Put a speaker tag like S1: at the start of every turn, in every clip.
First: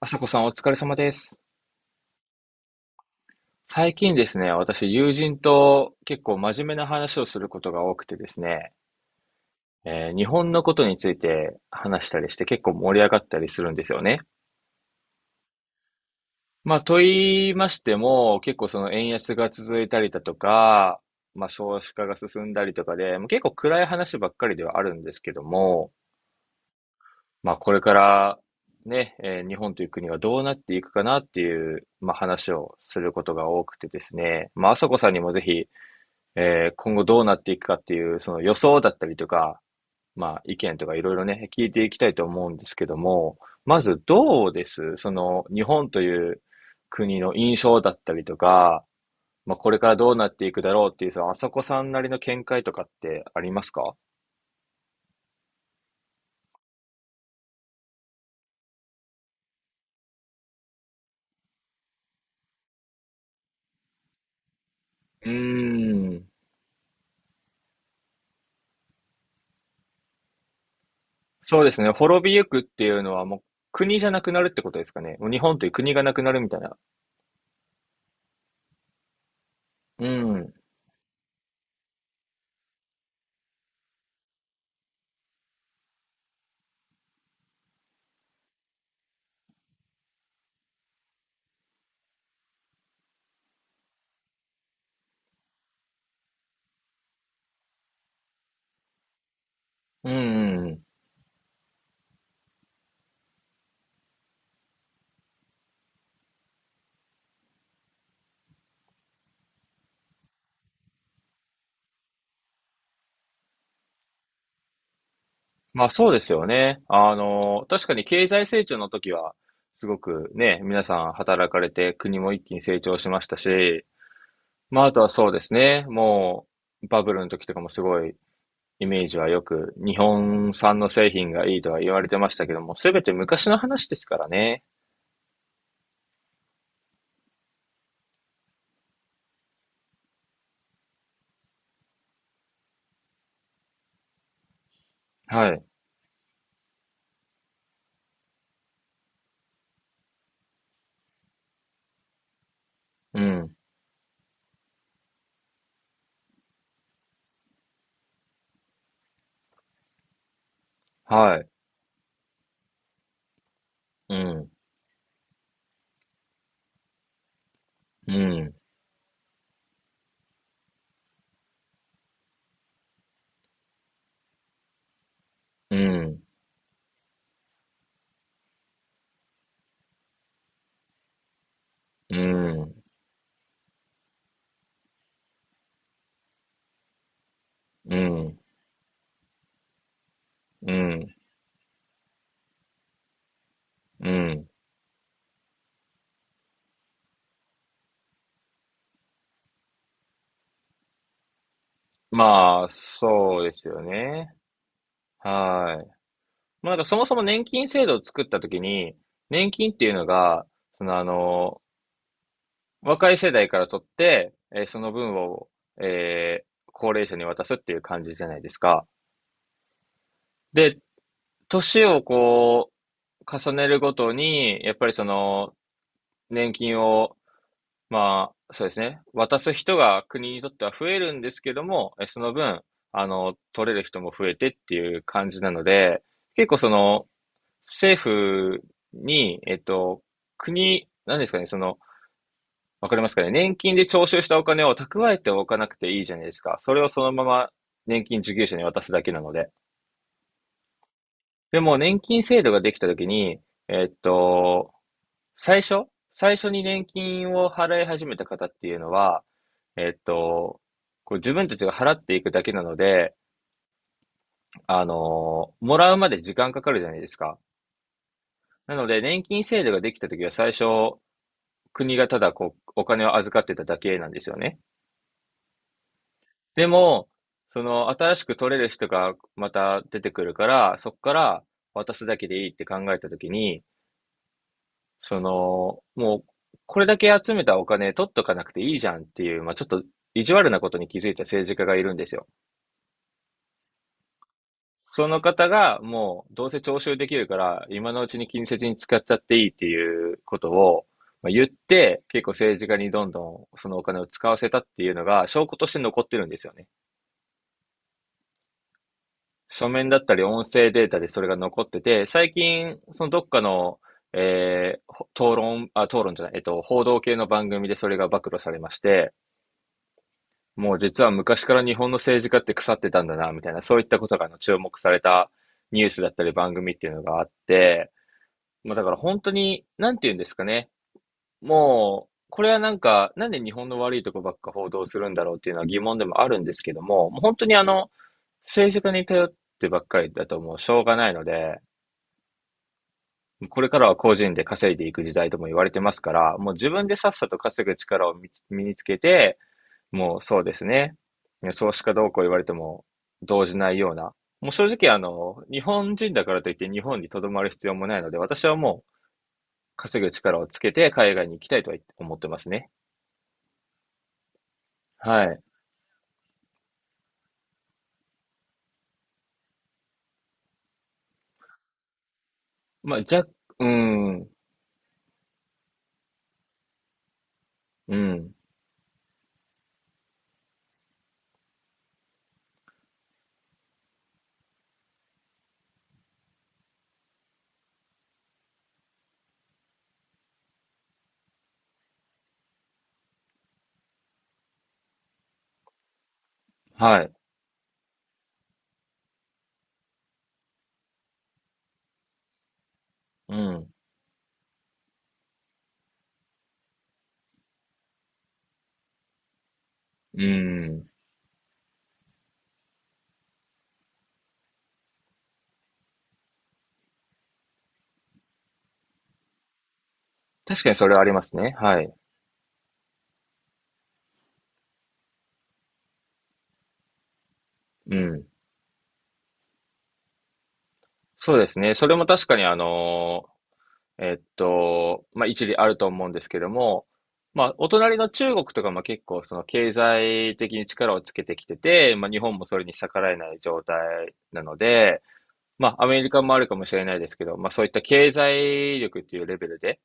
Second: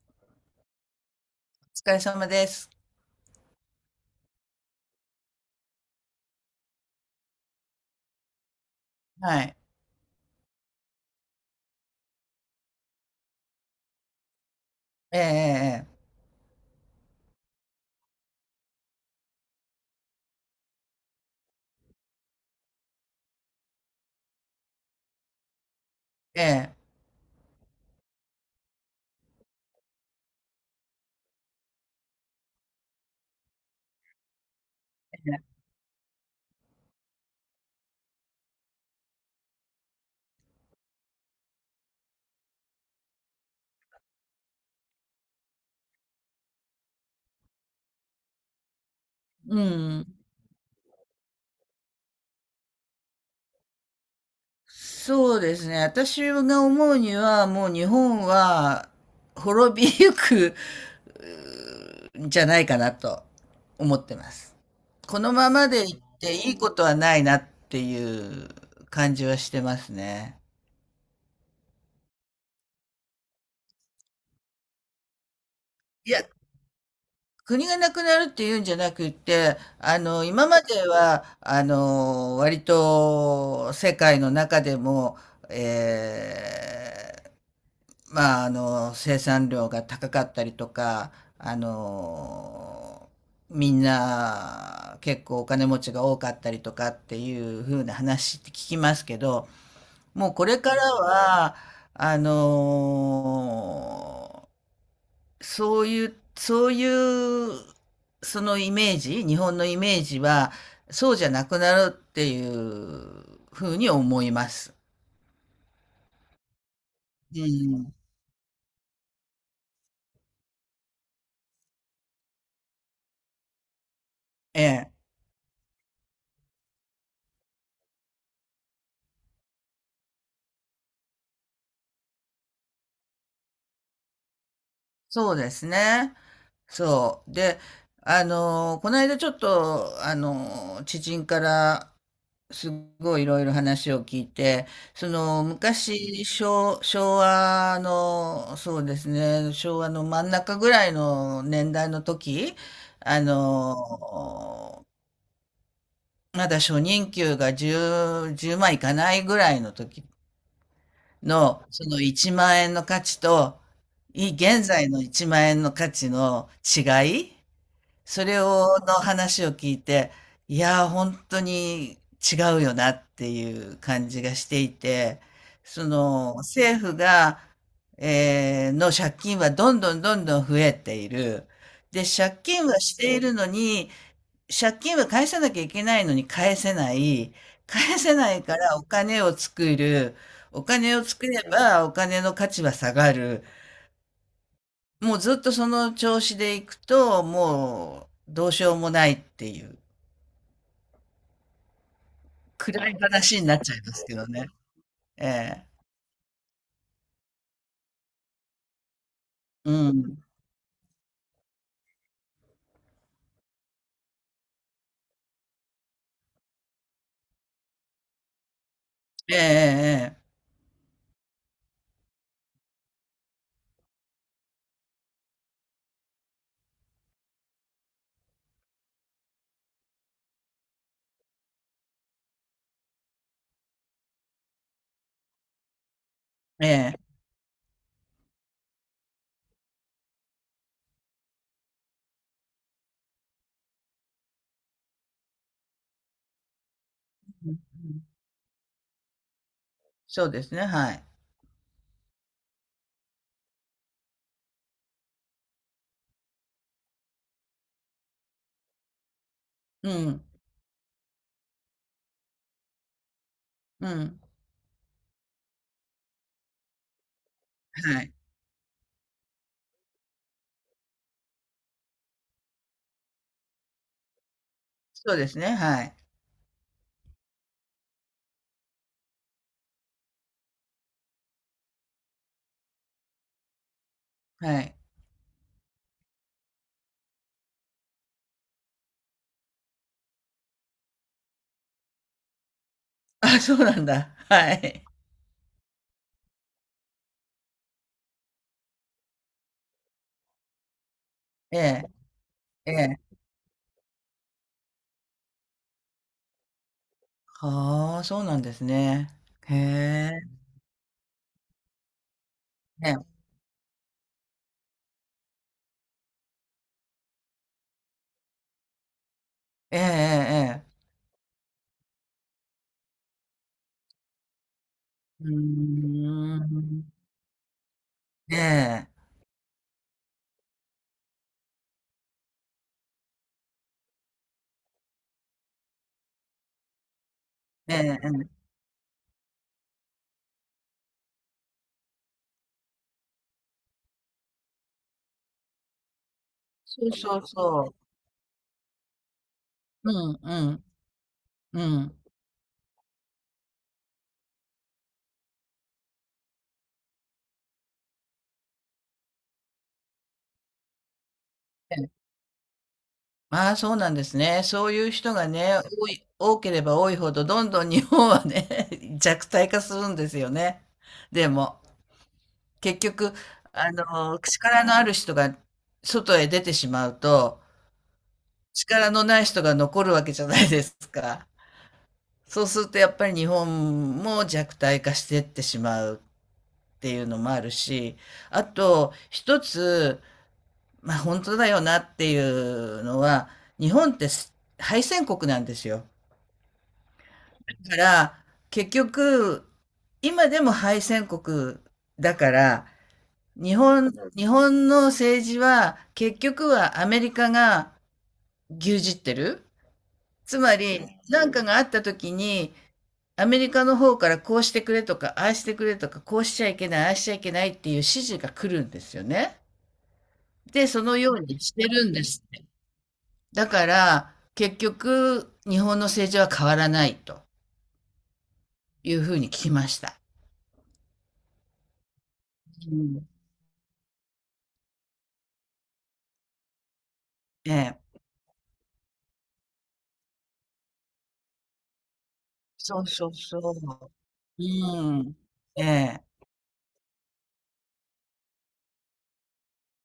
S1: 朝子さんお疲れ様です。
S2: お疲れ様です。
S1: 最近ですね、私友人と結構真面目な話をすることが多くてですね、
S2: はい。
S1: 日本のことについて話したりして結構盛り上がったりするんですよね。
S2: ええ、
S1: まあ、と言いましても、結構その円安が続いたりだとか、まあ、少子化が進んだりとかで、もう結構暗い話ばっかりではあるんですけども、
S2: ええ、ええ、
S1: まあ、これからね、日本という国がどうなっていくかなっていう、まあ、話をすることが多くてですね、まあ、朝子さんにもぜ
S2: ええ。
S1: ひ、今後どうなっていくかっていう、その予想だったりとか、まあ意見とかいろいろね、聞いていきたいと思うんですけども、まずどうですその日本という国の印象だったりとか、まあ
S2: う
S1: これから
S2: ん。
S1: どうなっていくだろうっていう、そのあさこさんなりの見解とかってありますか。
S2: そうですね。私が思うには、もう日本は滅びゆくんじゃないかなと思ってます。こ
S1: うー
S2: のままでいっ
S1: ん。
S2: ていいことはないなっていう感じはしてますね。
S1: そうですね。滅びゆくっていうのはもう国じゃなくなるってことですかね。もう日本という国が
S2: い
S1: なく
S2: や、
S1: なるみたいな。
S2: 国がなくなるっていうんじゃなくて、
S1: う
S2: 今
S1: ん。
S2: までは、割と世界の中でも、えまあ、生産量が高かったりとか、あの、みんな結構お金持ちが多かったりとかっていう風な話って聞きますけど、
S1: う
S2: もうこれ
S1: ん、う
S2: か
S1: ん。
S2: らは、あの、そういう、そのイメージ、日本のイメージは、そうじゃなくなるっていう風に思います。
S1: まあそうですよね。あ
S2: う
S1: の、確か
S2: ん。
S1: に経済成長の時は、すごくね、皆さん働かれて国も一気に成長しましたし、
S2: え
S1: まあ
S2: え。
S1: あとはそうですね、もうバブルの時とかもすごいイメージはよく日本産の製品がいいとは言われてましたけども、すべて昔の話ですからね。
S2: そうですね。そう。で、この間ちょっと、知人からすごいいろいろ話を聞いて、その
S1: はい。
S2: 昔、昭和の、そうですね、昭和の真ん中ぐらいの年代の時、
S1: う
S2: あ
S1: ん。
S2: のーまだ初任給が10万いかないぐらいの時
S1: はい。
S2: の、その1万円の価値と、
S1: うん。
S2: 現在の1万円の価値の違い
S1: う
S2: それ
S1: ん。
S2: を、の話を聞いて、いやー、本当に違うよなっていう感じがしていて、
S1: う
S2: そ
S1: ん。
S2: の、政府が、えーの借金はどんどんどんどん増えている。で、
S1: う
S2: 借金は
S1: ん。
S2: しているのに、借金は返さなきゃいけないのに返せない。
S1: う
S2: 返せな
S1: ん。
S2: いからお金を作る。お
S1: う
S2: 金を
S1: ん。
S2: 作ればお金の価値は下がる。
S1: うん。
S2: もうずっとその調子でいくと、もうどうしようもないっていう。
S1: まあ、
S2: 暗い
S1: そ
S2: 話に
S1: う
S2: な
S1: で
S2: っ
S1: す
S2: ちゃ
S1: よ
S2: いますけど
S1: ね。
S2: ね。ええ。
S1: はい。まあ、なんかそもそも年金制度を作ったときに、年金
S2: う
S1: っていうの
S2: ん。
S1: が、そのあの、若い世代から取って、その分を、えー高齢者に渡すっていう感じじゃないですか。
S2: えええ
S1: で、年をこう、重ねるごとに、やっぱりその、年金を、まあ、そうですね、渡す人が国にとっては増えるんですけども、えその分、あの、取れる人も増えてっていう感じなので、結構
S2: ええ
S1: そ
S2: え。え
S1: の、
S2: え。
S1: 政府に、国、何ですかね、その、わかりますかね、年金で徴収したお金を蓄えておかなくていいじゃないですか。それをそのまま年金受給者に渡すだけなので。
S2: そうですね、はい。
S1: でも、年金制度ができたときに、えっと、最初、最初に年金を払い始めた方っていうのは、え
S2: う
S1: っ
S2: ん。
S1: と、こう自分たちが払っていくだけなので、
S2: うん。
S1: あの、もらうまで時間かかるじゃないですか。
S2: はい。
S1: なので、年金制度ができたときは最初、国がただこう、お金を預かってただけなんですよね。
S2: そうですね、はい。
S1: でも、その、新しく取れる人がまた出てくるから、そこから渡すだけでいいって考えたときに、
S2: はい。
S1: その、もう、これだけ集めたお金取っとかなくていいじゃんっていう、まあ、ちょっと意地悪なことに気づいた政治家がいるんですよ。
S2: あ、そうなんだ。はい。
S1: その方がもうどうせ徴収できるから今のうちに近接に使っちゃっていいっていうことを言っ
S2: ええ、
S1: て結構政治
S2: え
S1: 家にどん
S2: え。
S1: どんそのお金を使わせたっていうのが証拠として残ってるんですよね。
S2: はあ、そうなんですね。へ
S1: 書面だっ
S2: え。
S1: たり音声データでそれが残ってて、最近、
S2: ええ。
S1: そのどっかの、えー討論、あ、討論じゃない、報道系の番組でそれが暴露されまして、
S2: ええええええ。
S1: もう実は昔から日本の政治家って腐ってたんだな、みたいな、そういったことがあの注目され
S2: う
S1: た
S2: ー
S1: ニュースだったり番組っ
S2: ん。
S1: ていうのがあって、
S2: え
S1: まあだ
S2: え。
S1: から本当に、なんて言うんですかね。もう、これはなんか、なんで日本の悪いとこばっか報道するんだろうっていうのは疑問でもあるんですけども、もう本当にあ
S2: ええ
S1: の、
S2: ええ。
S1: 政治家に頼ってばっかりだともうしょうがないので、これからは個人で稼いでいく時代とも言われてますから、もう自分
S2: そう
S1: でさっ
S2: そう
S1: さと
S2: そ
S1: 稼ぐ
S2: う。
S1: 力を身につけて、
S2: う
S1: も
S2: ん
S1: う
S2: う
S1: そうで
S2: ん。
S1: すね、
S2: う
S1: 少子化
S2: ん。
S1: どうこう言われても動じないような、もう正直あの、日本人だからといって日本に留まる必要もないので、私はもう稼ぐ力をつけて海外に行きたいとは思ってますね。
S2: ああ、そうなんですね。そういう人
S1: は
S2: が
S1: い。
S2: ね、多ければ多いほど、どんどん日本はね、弱体化するんですよね。でも、結
S1: まあ、
S2: 局、
S1: じゃ、うん、
S2: 力のある人が外へ出てしまうと、
S1: うん、
S2: 力のない人が残るわけじゃないですか。そうすると、やっぱり日本も弱体化してってしまうっていうのもあるし、あと、一つ、まあ、本当だよなっていうのは、日本って敗戦国なんですよ。
S1: はい、
S2: だから、結局、今でも敗戦国だから、
S1: うん、
S2: 日本の政治は結局はアメリカが牛耳ってる。
S1: う
S2: つまり、
S1: ん。
S2: 何かがあった時に、アメリカの方からこうしてくれとか、ああしてくれとか、こうしちゃいけない、ああしちゃいけないっていう指示が来るんですよね。
S1: 確
S2: で、
S1: かに
S2: そ
S1: それ
S2: の
S1: はあり
S2: よう
S1: ます
S2: にし
S1: ね。
S2: て
S1: は
S2: るん
S1: い、
S2: ですって。だから、結局、日本の政治は変わらないと
S1: うん。
S2: いうふうに聞きました。
S1: そうですね。それも確かにあ
S2: うん。
S1: の、まあ、一理あると思うんですけども、ま
S2: え
S1: あ、お隣
S2: え。
S1: の中国とかも結構その経済的に力をつけてきてて、まあ、日本もそれに
S2: そう
S1: 逆
S2: そ
S1: ら
S2: う
S1: えな
S2: そ
S1: い
S2: う。
S1: 状態な
S2: う
S1: の
S2: ー
S1: で、
S2: ん。え
S1: まあ、アメ
S2: え、
S1: リカもあるかもしれないですけど、まあ、そういった経済力っていうレベルで、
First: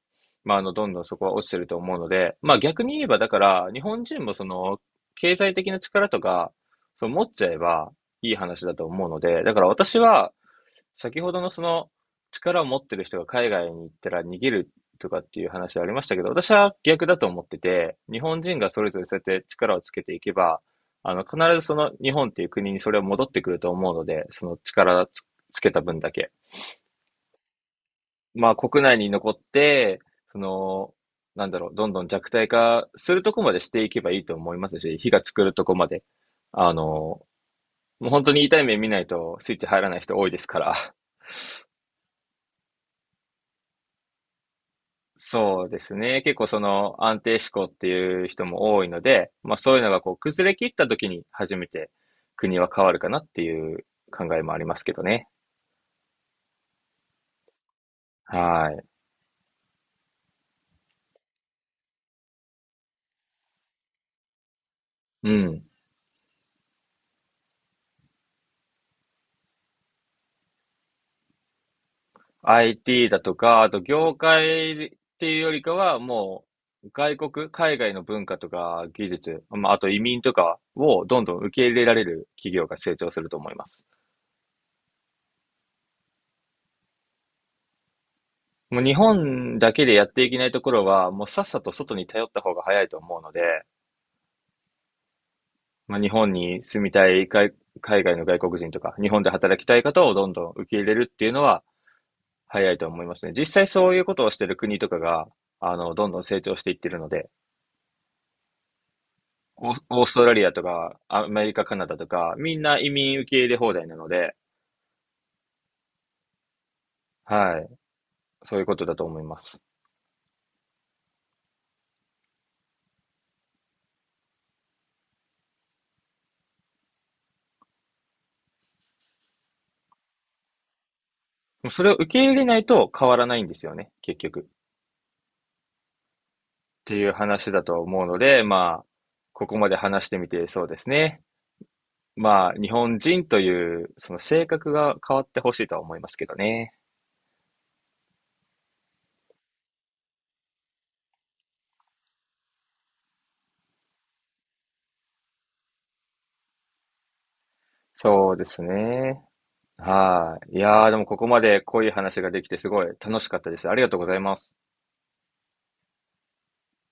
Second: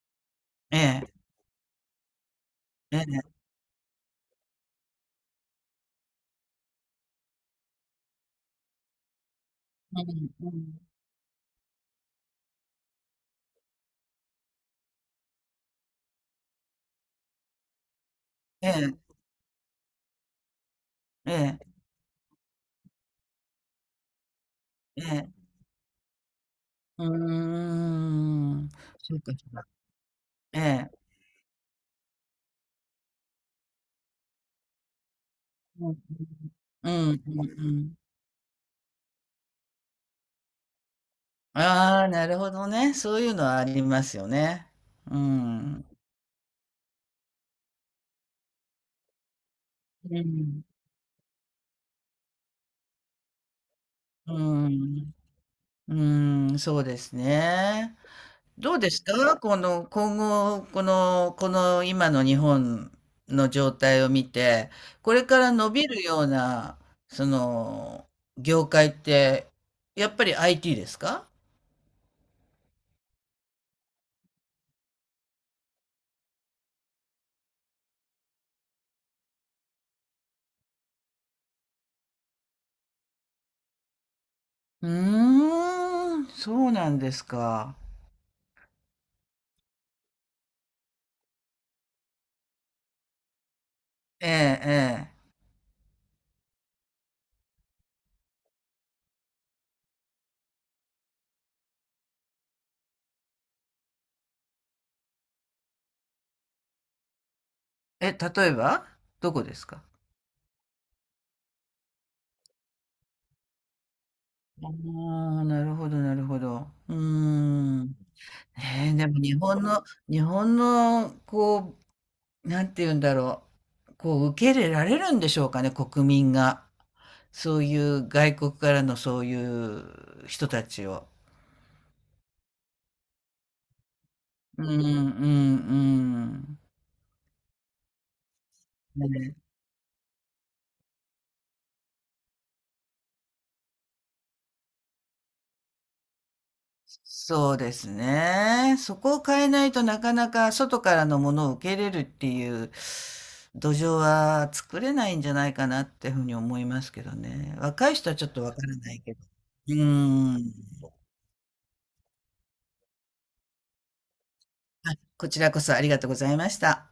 S1: まあ、あの、
S2: え
S1: どんどんそ
S2: え、
S1: こは落ちてると思うので、まあ、逆に
S2: え
S1: 言えば、だ
S2: え。
S1: から、日本人もその、経済的な力とか、その持っちゃえばいい話だと思うので、だから
S2: う
S1: 私
S2: ん
S1: は、
S2: うん。
S1: 先ほどのその力を持ってる人が海外に行ったら逃げるとかっていう話ありましたけど、私は逆だと思ってて、日本人
S2: え
S1: がそれ
S2: え、
S1: ぞれそうやって力をつけていけば、あの、
S2: え
S1: 必
S2: え、
S1: ずその日本っていう国にそれは戻ってくると思うので、その
S2: え
S1: 力つ、
S2: え。
S1: つけた分だけ。
S2: うー
S1: まあ
S2: ん。
S1: 国内に
S2: そう
S1: 残
S2: か
S1: っ
S2: そうか。
S1: て、そ
S2: ええ。
S1: の、なんだろう、どんどん弱体化するとこまでしていけばいいと思いますし、火が作るとこま
S2: うん
S1: で。あの、
S2: うん。うん
S1: も
S2: うんうんうん。
S1: う本当に痛い目見ないとスイッチ入らない人多いですから。
S2: ああ、なるほどね。そういうのはありますよね。う
S1: そう
S2: ん。
S1: で
S2: う
S1: すね。結構その安定志向っていう人も多いので、まあそういうのがこう崩れ
S2: ん。
S1: 切った時に初めて国は変わるかなっていう考
S2: う
S1: えもありますけど
S2: ん。
S1: ね。
S2: うん、そうですね。
S1: は
S2: どう
S1: い。
S2: ですかこの、今後、この今の日本の状態を見て、これ
S1: う
S2: から
S1: ん。
S2: 伸びるような、その、業界って、やっぱり IT ですか？
S1: IT だとか、あと業界っていうよりかはもう外国、海外の文化とか技術、まああと移民とかをどんどん受け入れられる企業が成長すると思います。
S2: うーん、そうなんですか。
S1: もう日本だけでやっていけないところはもうさっさと外に頼った方が早いと思うので、
S2: ええ、え
S1: まあ、日本に住みたい海、海外の外国人とか、日本で働きたい方をどんどん受け入れるっていうのは早いと思いますね。実際そういうことをしてる国とかが、あの、どんどん成長していってるので、
S2: え。え、例えばどこです
S1: オー
S2: か？
S1: オーストラリアとか、アメリカ、カナダとか、みんな移民受け入れ放題なので、
S2: ああ、なるほど、なるほど。うー
S1: はい、
S2: ん。
S1: そういうこと
S2: ねえ、
S1: だと
S2: で
S1: 思
S2: も
S1: い
S2: 日
S1: ます。
S2: 本の、日本の、こなんて言うんだろう、こう受け入れられるんでしょうかね、国民が。そういう外国からのそういう人たちを。
S1: でもそれを受け入れないと変わらないんですよね、結局。
S2: うんうん
S1: っていう話だと思うので、まあ、
S2: うん。ね、
S1: ここまで話してみてそうですね。まあ、日本人という、その性格が変わってほしいとは思いますけどね。
S2: そうですね。そこを変えないとなかなか外からのものを受け入れるっていう土壌は作れないんじゃないかなっていうふうに思いますけどね。若い人はちょっ
S1: そう
S2: と
S1: で
S2: わ
S1: す
S2: からないけ
S1: ね。
S2: ど。う
S1: は
S2: ん。
S1: い。いやー、でもここまで濃い話ができてすごい楽しかったです。ありがとうございます。
S2: あ、こちらこそありがとうございました。